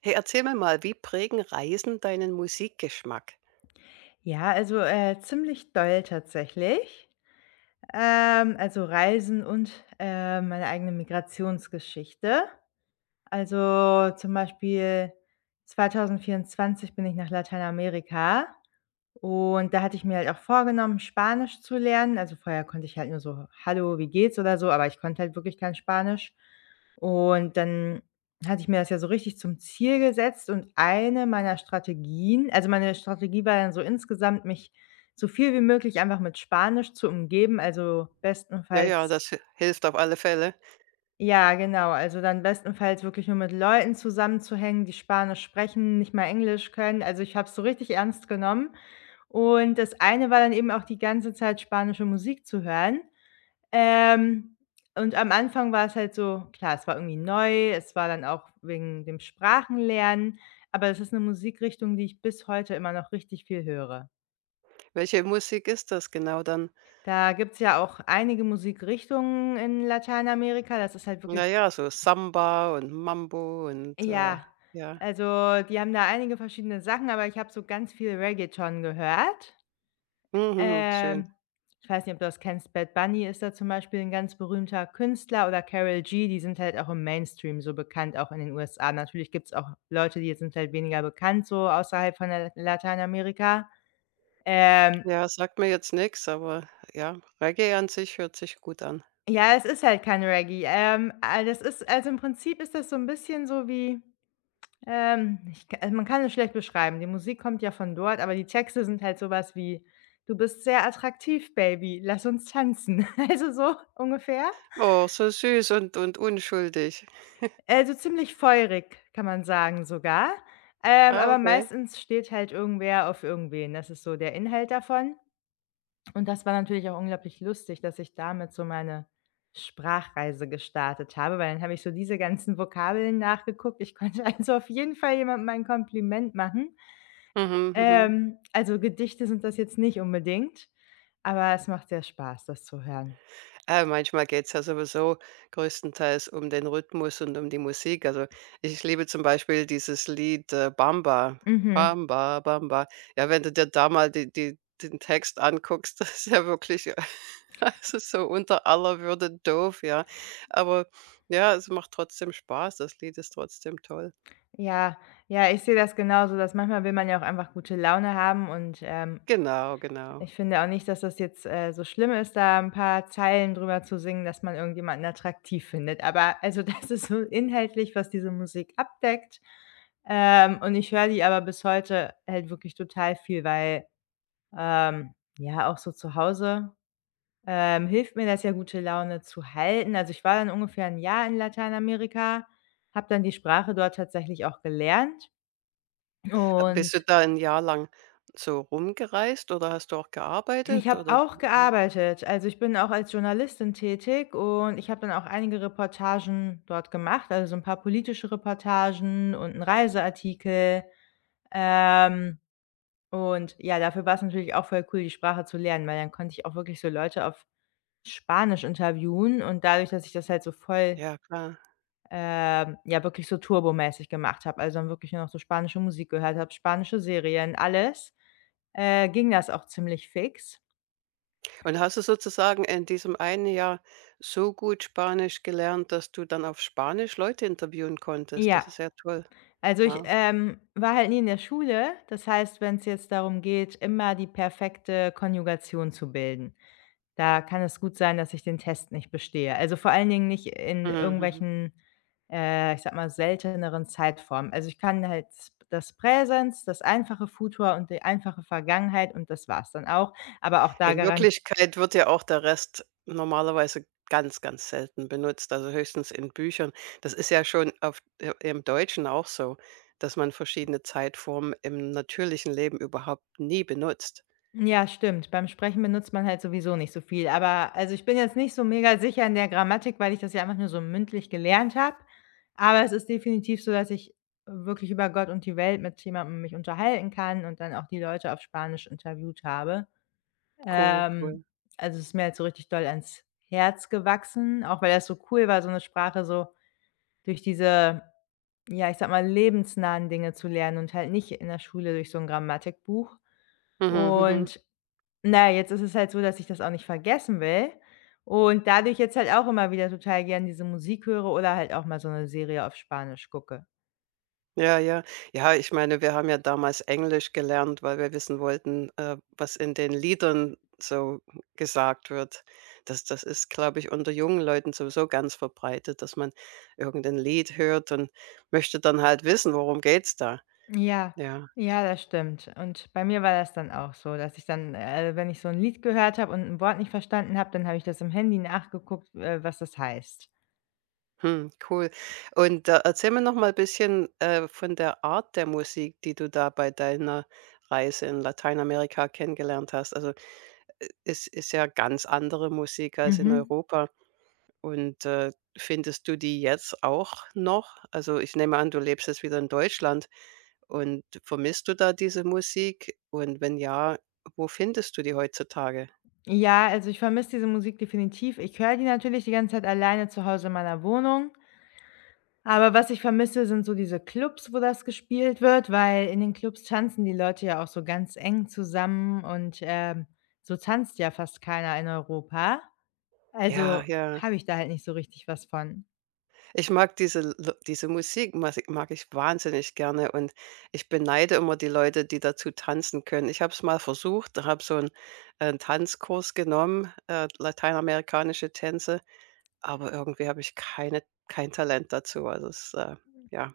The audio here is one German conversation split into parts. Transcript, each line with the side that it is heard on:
right: Hey, erzähl mir mal, wie prägen Reisen deinen Musikgeschmack?
left: Ja, also, ziemlich doll tatsächlich. Also, Reisen und, meine eigene Migrationsgeschichte. Also, zum Beispiel 2024 bin ich nach Lateinamerika und da hatte ich mir halt auch vorgenommen, Spanisch zu lernen. Also, vorher konnte ich halt nur so: „Hallo, wie geht's?" oder so, aber ich konnte halt wirklich kein Spanisch. Und dann hatte ich mir das ja so richtig zum Ziel gesetzt und eine meiner Strategien, also, meine Strategie war dann so insgesamt, mich so viel wie möglich einfach mit Spanisch zu umgeben, also
right: Ja, ja,
left: bestenfalls.
right: das hi hilft auf alle Fälle.
left: Ja, genau. Also, dann bestenfalls wirklich nur mit Leuten zusammenzuhängen, die Spanisch sprechen, nicht mal Englisch können. Also, ich habe es so richtig ernst genommen. Und das eine war dann eben auch die ganze Zeit spanische Musik zu hören. Ähm, und am Anfang war es halt so klar, es war irgendwie neu, es war dann auch wegen dem Sprachenlernen, aber es ist eine Musikrichtung, die ich bis heute immer noch richtig viel höre.
right: Welche Musik ist das genau dann?
left: Da gibt's ja auch einige Musikrichtungen in Lateinamerika. Das ist halt
right: Na
left: wirklich.
right: ja, so Samba und Mambo und,
left: Ja,
right: ja.
left: also, die haben da einige verschiedene Sachen, aber ich habe so ganz viel Reggaeton gehört.
right: Mhm, schön.
left: Ähm, ich weiß nicht, ob du das kennst, Bad Bunny ist da zum Beispiel ein ganz berühmter Künstler oder Karol G, die sind halt auch im Mainstream so bekannt, auch in den USA. Natürlich gibt's auch Leute, die sind halt weniger bekannt so außerhalb von La Lateinamerika. Ähm,
right: Ja, sagt mir jetzt nichts, aber ja, Reggae an sich hört sich gut an.
left: ja, es ist halt kein Reggae. Das ist, also, im Prinzip ist das so ein bisschen so wie. Ich k also, man kann es schlecht beschreiben. Die Musik kommt ja von dort, aber die Texte sind halt so was wie: „Du bist sehr attraktiv, Baby, lass uns tanzen." Also, so ungefähr.
right: Oh, so süß und unschuldig.
left: Also, ziemlich feurig, kann man sagen sogar. Ähm,
right: Ah,
left: aber
right: okay.
left: meistens steht halt irgendwer auf irgendwen. Das ist so der Inhalt davon. Und das war natürlich auch unglaublich lustig, dass ich damit so meine Sprachreise gestartet habe, weil dann habe ich so diese ganzen Vokabeln nachgeguckt. Ich konnte also auf jeden Fall jemandem ein Kompliment machen.
right: Mhm, mhm.
left: Also Gedichte sind das jetzt nicht unbedingt, aber es macht sehr Spaß, das zu hören.
right: Manchmal geht's ja sowieso größtenteils um den Rhythmus und um die Musik. Also, ich liebe zum Beispiel dieses Lied, „Bamba“.
left: Mhm.
right: Bamba, Bamba. Ja, wenn du dir da mal die den Text anguckst, das ist ja wirklich also, so unter aller Würde doof, ja. Aber ja, es macht trotzdem Spaß. Das Lied ist trotzdem toll.
left: Ja, ja, ich sehe das genauso, dass manchmal will man ja auch einfach gute Laune haben und,
right: Genau, genau.
left: ich finde auch nicht, dass das jetzt, so schlimm ist, da ein paar Zeilen drüber zu singen, dass man irgendjemanden attraktiv findet. Aber also, das ist so inhaltlich, was diese Musik abdeckt. Und ich höre die aber bis heute halt wirklich total viel, weil, ähm, ja, auch so zu Hause, hilft mir das ja, gute Laune zu halten. Also, ich war dann ungefähr ein Jahr in Lateinamerika, habe dann die Sprache dort tatsächlich auch gelernt,
right: Ha Bist
left: und
right: du da ein Jahr lang so rumgereist oder hast du auch
left: ich
right: gearbeitet
left: habe
right: oder
left: auch gearbeitet. Also, ich bin auch als Journalistin tätig und ich habe dann auch einige Reportagen dort gemacht, also, so ein paar politische Reportagen und 'n Reiseartikel. Ähm, und ja, dafür war es natürlich auch voll cool, die Sprache zu lernen, weil dann konnte ich auch wirklich so Leute auf Spanisch interviewen, und dadurch, dass ich das halt so voll,
right: ja, klar.
left: ja, wirklich so turbomäßig gemacht habe, also dann wirklich nur noch so spanische Musik gehört habe, spanische Serien, alles, ging das auch ziemlich fix.
right: Und hast du sozusagen in diesem einen Jahr so gut Spanisch gelernt, dass du dann auf Spanisch Leute interviewen konntest?
left: Ja,
right: Das ist ja toll.
left: also ich,
right: Wow.
left: war halt nie in der Schule. Das heißt, wenn es jetzt darum geht, immer die perfekte Konjugation zu bilden. Da kann es gut sein, dass ich den Test nicht bestehe. Also, vor allen Dingen nicht in
right: Mhm, mhm.
left: irgendwelchen, ich sag mal, selteneren Zeitformen. Also, ich kann halt s das Präsens, das einfache Futur und die einfache Vergangenheit und das war's dann auch. Aber auch da.
right: In
left: Garan
right: Wirklichkeit wird ja auch der Rest normalerweise ganz, ganz selten benutzt, also höchstens in Büchern. Das ist ja schon auf, im Deutschen auch so, dass man verschiedene Zeitformen im natürlichen Leben überhaupt nie benutzt.
left: Ja, stimmt. Beim Sprechen benutzt man halt sowieso nicht so viel. Aber also, ich bin jetzt nicht so mega sicher in der Grammatik, weil ich das ja einfach nur so mündlich gelernt habe. Aber es ist definitiv so, dass ich wirklich über Gott und die Welt mit jemandem mich unterhalten kann und dann auch die Leute auf Spanisch interviewt habe.
right: Cool,
left: Ähm,
right: cool.
left: also, es ist mir halt so richtig doll ans Herz gewachsen, auch weil das so cool war, so eine Sprache so durch diese, ja, ich sag mal, lebensnahen Dinge zu lernen und halt nicht in der Schule durch so ein Grammatikbuch.
right: Mhm, mhm.
left: Und na ja, jetzt ist es halt so, dass ich das auch nicht vergessen will und dadurch jetzt halt auch immer wieder total gern diese Musik höre oder halt auch mal so eine Serie auf Spanisch gucke.
right: Ja, ja. Ja, ich meine, wir haben ja damals Englisch gelernt, weil wir wissen wollten, was in den Liedern so gesagt wird. Das ist, glaube ich, unter jungen Leuten sowieso ganz verbreitet, dass man irgendein Lied hört und möchte dann halt wissen, worum geht's da?
left: Ja,
right: Ja,
left: ja, das stimmt. Und bei mir war das dann auch so, dass ich dann, wenn ich so ein Lied gehört habe und ein Wort nicht verstanden habe, dann habe ich das im Handy nachgeguckt, was das heißt.
right: hm, cool. Und, erzähl mir noch mal ein bisschen, von der Art der Musik, die du da bei deiner Reise in Lateinamerika kennengelernt hast. Also, es ist ja ganz andere Musik als in
left: Mhm.
right: Europa. Und, findest du die jetzt auch noch? Also, ich nehme an, du lebst jetzt wieder in Deutschland und vermisst du da diese Musik? Und wenn ja, wo findest du die heutzutage?
left: Ja, also, ich vermisse diese Musik definitiv. Ich höre die natürlich die ganze Zeit alleine zu Hause in meiner Wohnung, aber was ich vermisse, sind so diese Clubs, wo das gespielt wird, weil in den Clubs tanzen die Leute ja auch so ganz eng zusammen und, so tanzt ja fast keiner in Europa.
right: Ja,
left: Also,
right: ja.
left: habe ich da halt nicht so richtig was von.
right: Ich mag diese Musik mas mag ich wahnsinnig gerne und ich beneide immer die Leute, die dazu tanzen können. Ich habe es mal versucht, habe so einen Tanzkurs genommen, lateinamerikanische Tänze, aber irgendwie habe ich kein Talent dazu. Also, es, ja.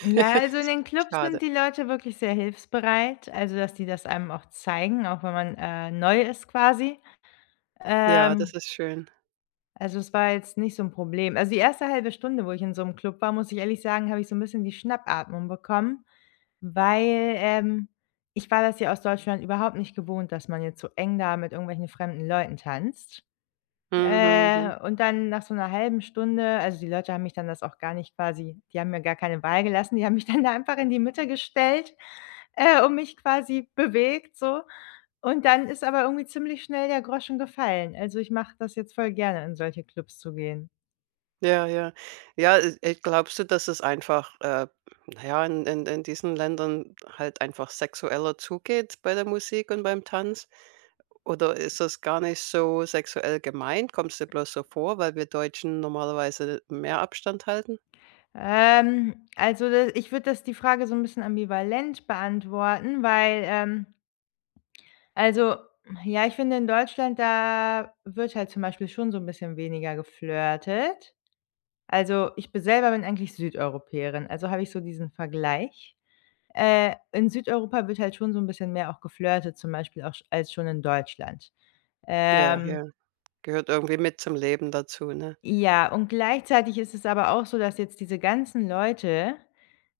left: Ja, also, in den Clubs sind
right: Schade.
left: die Leute wirklich sehr hilfsbereit, also, dass die das einem auch zeigen, auch wenn man, neu ist quasi.
right: Ja, das
left: Ähm,
right: ist schön.
left: also, es war jetzt nicht so 'n Problem. Also, die erste halbe Stunde, wo ich in so 'nem Club war, muss ich ehrlich sagen, habe ich so 'n bisschen die Schnappatmung bekommen, weil, ich war das ja aus Deutschland überhaupt nicht gewohnt, dass man jetzt so eng da mit irgendwelchen fremden Leuten tanzt.
right: Mhm, mhm, mhm.
left: Und dann nach so einer halben Stunde, also, die Leute haben mich dann das auch gar nicht, quasi, die haben mir gar keine Wahl gelassen. Die haben mich dann da einfach in die Mitte gestellt, und mich quasi bewegt, so. Und dann ist aber irgendwie ziemlich schnell der Groschen gefallen. Also, ich mache das jetzt voll gerne, in solche Clubs zu gehen.
right: Ja, ja. Ja, glaubst du, dass es einfach, na ja, in in diesen Ländern halt einfach sexueller zugeht bei der Musik und beim Tanz? Oder ist das gar nicht so sexuell gemeint? Kommt's dir bloß so vor, weil wir Deutschen normalerweise mehr Abstand halten?
left: Also, da, ich würde das, die Frage, so ein bisschen ambivalent beantworten, weil, also, ja, ich finde in Deutschland, da wird halt zum Beispiel schon so ein bisschen weniger geflirtet. Also, ich bin selber bin eigentlich Südeuropäerin, also habe ich so diesen Vergleich. In Südeuropa wird halt schon so ein bisschen mehr auch geflirtet, zum Beispiel auch sch als schon in Deutschland.
right: Ja,
left: Ähm,
right: ja, gehört irgendwie mit zum Leben dazu, ne?
left: ja, und gleichzeitig ist es aber auch so, dass jetzt diese ganzen Leute.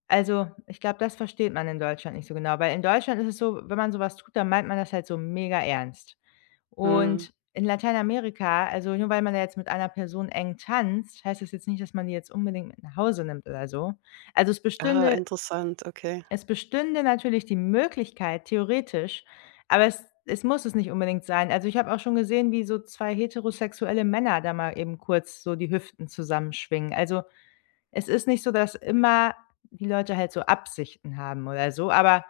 left: Also, ich glaube, das versteht man in Deutschland nicht so genau, weil in Deutschland ist es so, wenn man so was tut, dann meint man das halt so mega ernst.
right: Mhm.
left: Und in Lateinamerika, also, nur weil man da jetzt mit einer Person eng tanzt, heißt das jetzt nicht, dass man die jetzt unbedingt mit nach Hause nimmt oder so. Also, es
right: Ah,
left: bestünde
right: interessant, okay.
left: es bestünde natürlich die Möglichkeit, theoretisch, aber es muss es nicht unbedingt sein. Also, ich habe auch schon gesehen, wie so 2 heterosexuelle Männer da mal eben kurz so die Hüften zusammenschwingen. Also, es ist nicht so, dass immer die Leute halt so Absichten haben oder so, aber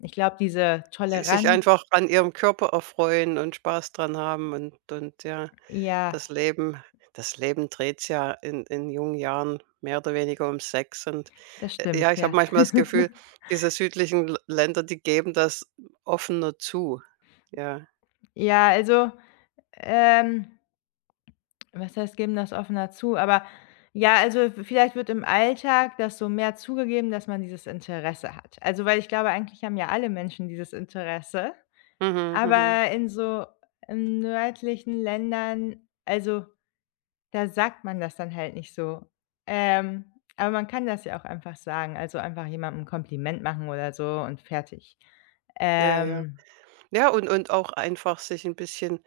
left: ich glaube, diese
right: Si Sich
left: Toleranz.
right: einfach an ihrem Körper erfreuen und Spaß dran haben und ja,
left: Ja,
right: das Leben das Leben dreht sich ja in jungen Jahren mehr oder weniger um Sex und,
left: das
right: ja,
left: stimmt,
right: ich habe
left: ja.
right: manchmal das Gefühl, diese südlichen L Länder, die geben das offener zu. Ja.
left: Ja, also, ähm, was heißt, geben das offener zu, aber ja, also, vielleicht wird im Alltag das so mehr zugegeben, dass man dieses Interesse hat. Also, weil ich glaube, eigentlich haben ja alle Menschen dieses Interesse,
right: Mhm, mhm.
left: aber in so, in nördlichen Ländern, also. Da sagt man das dann halt nicht so. Ähm, aber man kann das ja auch einfach sagen, also einfach jemandem 'n Kompliment machen oder so und fertig.
right: Ja, ja.
left: Ähm,
right: Ja, und auch einfach sich ein bisschen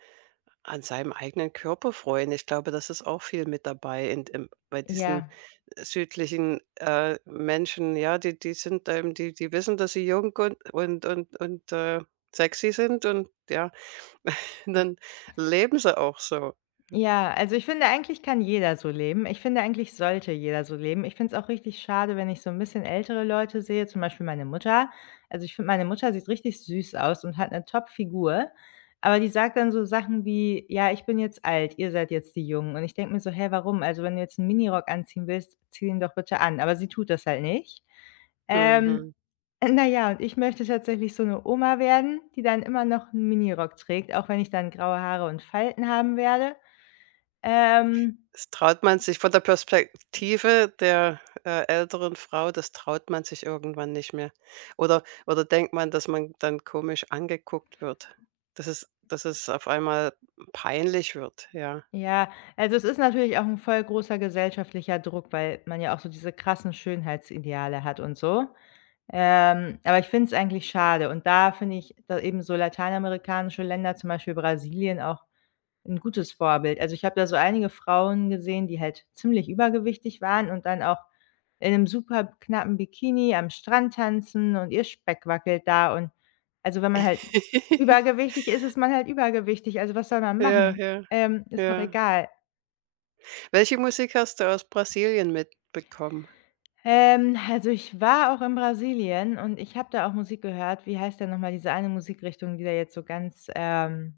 right: an seinem eigenen Körper freuen. Ich glaube, das ist auch viel mit dabei in im bei diesen
left: ja.
right: südlichen, Menschen, ja, die sind, die wissen, dass sie jung und sexy sind und ja, dann leben sie auch so.
left: Ja, also ich finde, eigentlich kann jeder so leben. Ich finde, eigentlich sollte jeder so leben. Ich finde es auch richtig schade, wenn ich so ein bisschen ältere Leute sehe, zum Beispiel meine Mutter. Also, ich finde, meine Mutter sieht richtig süß aus und hat eine Top-Figur, aber die sagt dann so Sachen wie: „Ja, ich bin jetzt alt, ihr seid jetzt die Jungen." Und ich denke mir so: „Hä, warum? Also, wenn du jetzt einen Minirock anziehen willst, zieh ihn doch bitte an." Aber sie tut das halt nicht. Ähm,
right: Mhm.
left: na ja, und ich möchte tatsächlich so eine Oma werden, die dann immer noch einen Minirock trägt, auch wenn ich dann graue Haare und Falten haben werde. Ähm,
right: Das traut man sich von der Perspektive der, älteren Frau das traut man sich irgendwann nicht mehr. Oder denkt man, dass man dann komisch angeguckt wird, dass es auf einmal peinlich wird, ja.
left: ja, also es ist natürlich auch ein voll großer gesellschaftlicher Druck, weil man ja auch so diese krassen Schönheitsideale hat und so. Aber ich finde es eigentlich schade und da finde ich da eben so lateinamerikanische Länder, zum Beispiel Brasilien, auch 'n gutes Vorbild. Also, ich habe da so einige Frauen gesehen, die halt ziemlich übergewichtig waren und dann auch in 'nem super knappen Bikini am Strand tanzen und ihr Speck wackelt da und, also, wenn man halt übergewichtig ist, ist man halt übergewichtig. Also, was soll man
right: Ja,
left: machen?
right: ja,
left: Ist doch
right: ja.
left: egal.
right: Welche Musik hast du aus Brasilien mitbekommen?
left: Also, ich war auch in Brasilien und ich habe da auch Musik gehört. Wie heißt denn noch mal diese eine Musikrichtung, die da jetzt so ganz.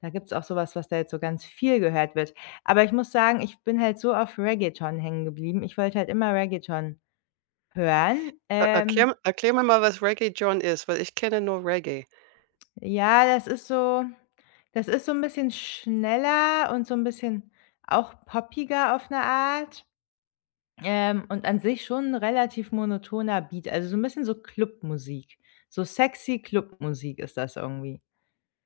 left: Da gibt's auch sowas, was, was da jetzt so ganz viel gehört wird. Aber ich muss sagen, ich bin halt so auf Reggaeton hängen geblieben. Ich wollte halt immer Reggaeton hören.
right: Er
left: Ähm,
right: erklär erklär mir mal, was Reggae John ist, weil ich kenne nur Reggae.
left: ja, das ist so 'n bisschen schneller und so 'n bisschen auch poppiger auf 'ne Art, und an sich schon 'n relativ monotoner Beat, also so 'n bisschen so Clubmusik. So sexy Clubmusik ist das irgendwie.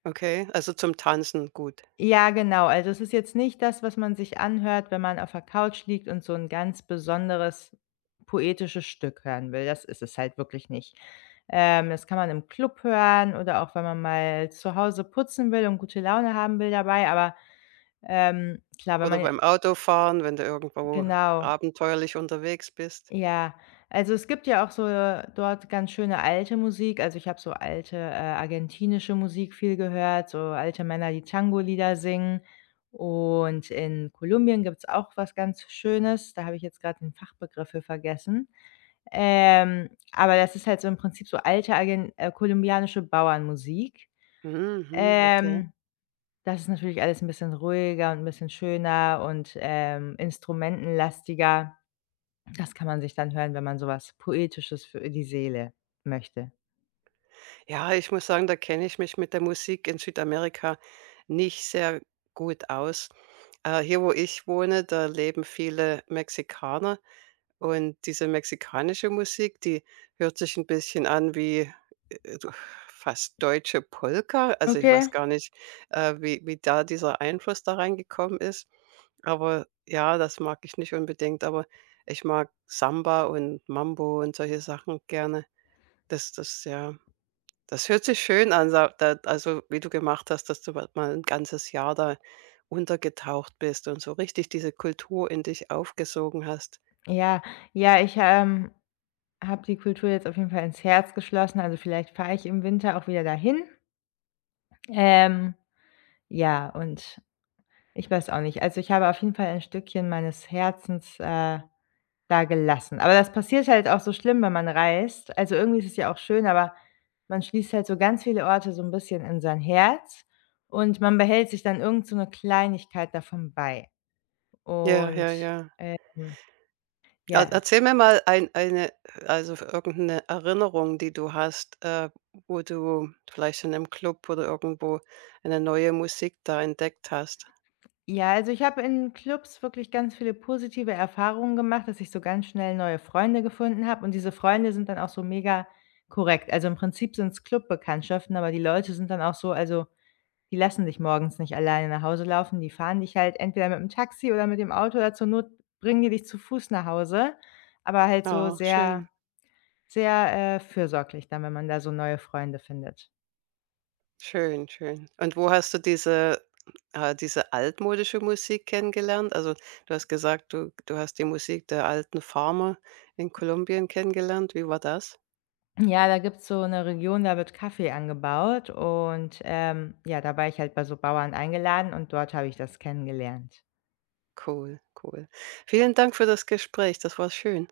right: Okay, also zum Tanzen gut.
left: Ja, genau. Also, es ist jetzt nicht das, was man sich anhört, wenn man auf der Couch liegt und so 'n ganz besonderes poetisches Stück hören will. Das ist es halt wirklich nicht. Das kann man im Club hören oder auch, wenn man mal zu Hause putzen will und gute Laune haben will dabei, aber, klar, wenn
right: Oder
left: man je
right: beim Autofahren, wenn du irgendwo
left: genau.
right: abenteuerlich unterwegs bist.
left: Ja, also es gibt ja auch so, dort ganz schöne alte Musik. Also ich habe so alte, argentinische Musik viel gehört, so alte Männer, die Tango-Lieder singen. Und in Kolumbien gibt's auch was ganz Schönes. Da habe ich jetzt gerade den Fachbegriff für vergessen. Aber das ist halt so im Prinzip so alte, argen kolumbianische Bauernmusik.
right: Mhm, mhm, okay.
left: Ähm, das ist natürlich alles ein bisschen ruhiger und 'n bisschen schöner und, instrumentenlastiger. Das kann man sich dann hören, wenn man sowas Poetisches für die Seele möchte.
right: Ja, ich muss sagen, da kenne ich mich mit der Musik in Südamerika nicht sehr gut aus. Hier, wo ich wohne, da leben viele Mexikaner und diese mexikanische Musik, die hört sich ein bisschen an wie, du fast deutsche Polka. Also, ich weiß
left: Okay.
right: gar nicht, wie da dieser Einfluss da reingekommen ist. Aber ja, das mag ich nicht unbedingt, aber ich mag Samba und Mambo und solche Sachen gerne. Das das ja Das hört sich schön an, sa da also, wie du gemacht hast, dass du mal 'n ganzes Jahr da untergetaucht bist und so richtig diese Kultur in dich aufgesogen hast.
left: Ja, ja, ich, habe die Kultur jetzt auf jeden Fall ins Herz geschlossen, also vielleicht fahre ich im Winter auch wieder dahin. Ähm, ja, und ich weiß auch nicht. Also, ich habe auf jeden Fall ein Stückchen meines Herzens, da gelassen. Aber das passiert halt auch so schlimm, wenn man reist. Also, irgendwie ist es ja auch schön, aber man schließt halt so ganz viele Orte so ein bisschen in sein Herz und man behält sich dann irgend so 'ne Kleinigkeit davon bei.
right: Ja,
left: Und,
right: ja, ja.
left: ähm,
right: Er
left: ja.
right: erzähl mir mal eine also, irgendeine Erinnerung, die du hast, wo du vielleicht in einem Club oder irgendwo eine neue Musik da entdeckt hast.
left: Ja, also ich habe in Clubs wirklich ganz viele positive Erfahrungen gemacht, dass ich so ganz schnell neue Freunde gefunden habe und diese Freunde sind dann auch so mega korrekt. Also, im Prinzip sind es Clubbekanntschaften, aber die Leute sind dann auch so, also, die lassen dich morgens nicht alleine nach Hause laufen, die fahren dich halt entweder mit dem Taxi oder mit dem Auto oder zur Not bringen die dich zu Fuß nach Hause, aber halt so
right: Oh, schön.
left: sehr, sehr, fürsorglich dann, wenn man da so neue Freunde findet.
right: Schön, schön. Und wo hast du diese diese altmodische Musik kennengelernt? Also, du hast gesagt, du hast die Musik der alten Farmer in Kolumbien kennengelernt. Wie war das?
left: Ja, da gibt's so 'ne Region, da wird Kaffee angebaut und, ja, da war ich halt bei so Bauern eingeladen und dort habe ich das kennengelernt.
right: Cool, cool. Vielen Dank für das Gespräch. Das war schön.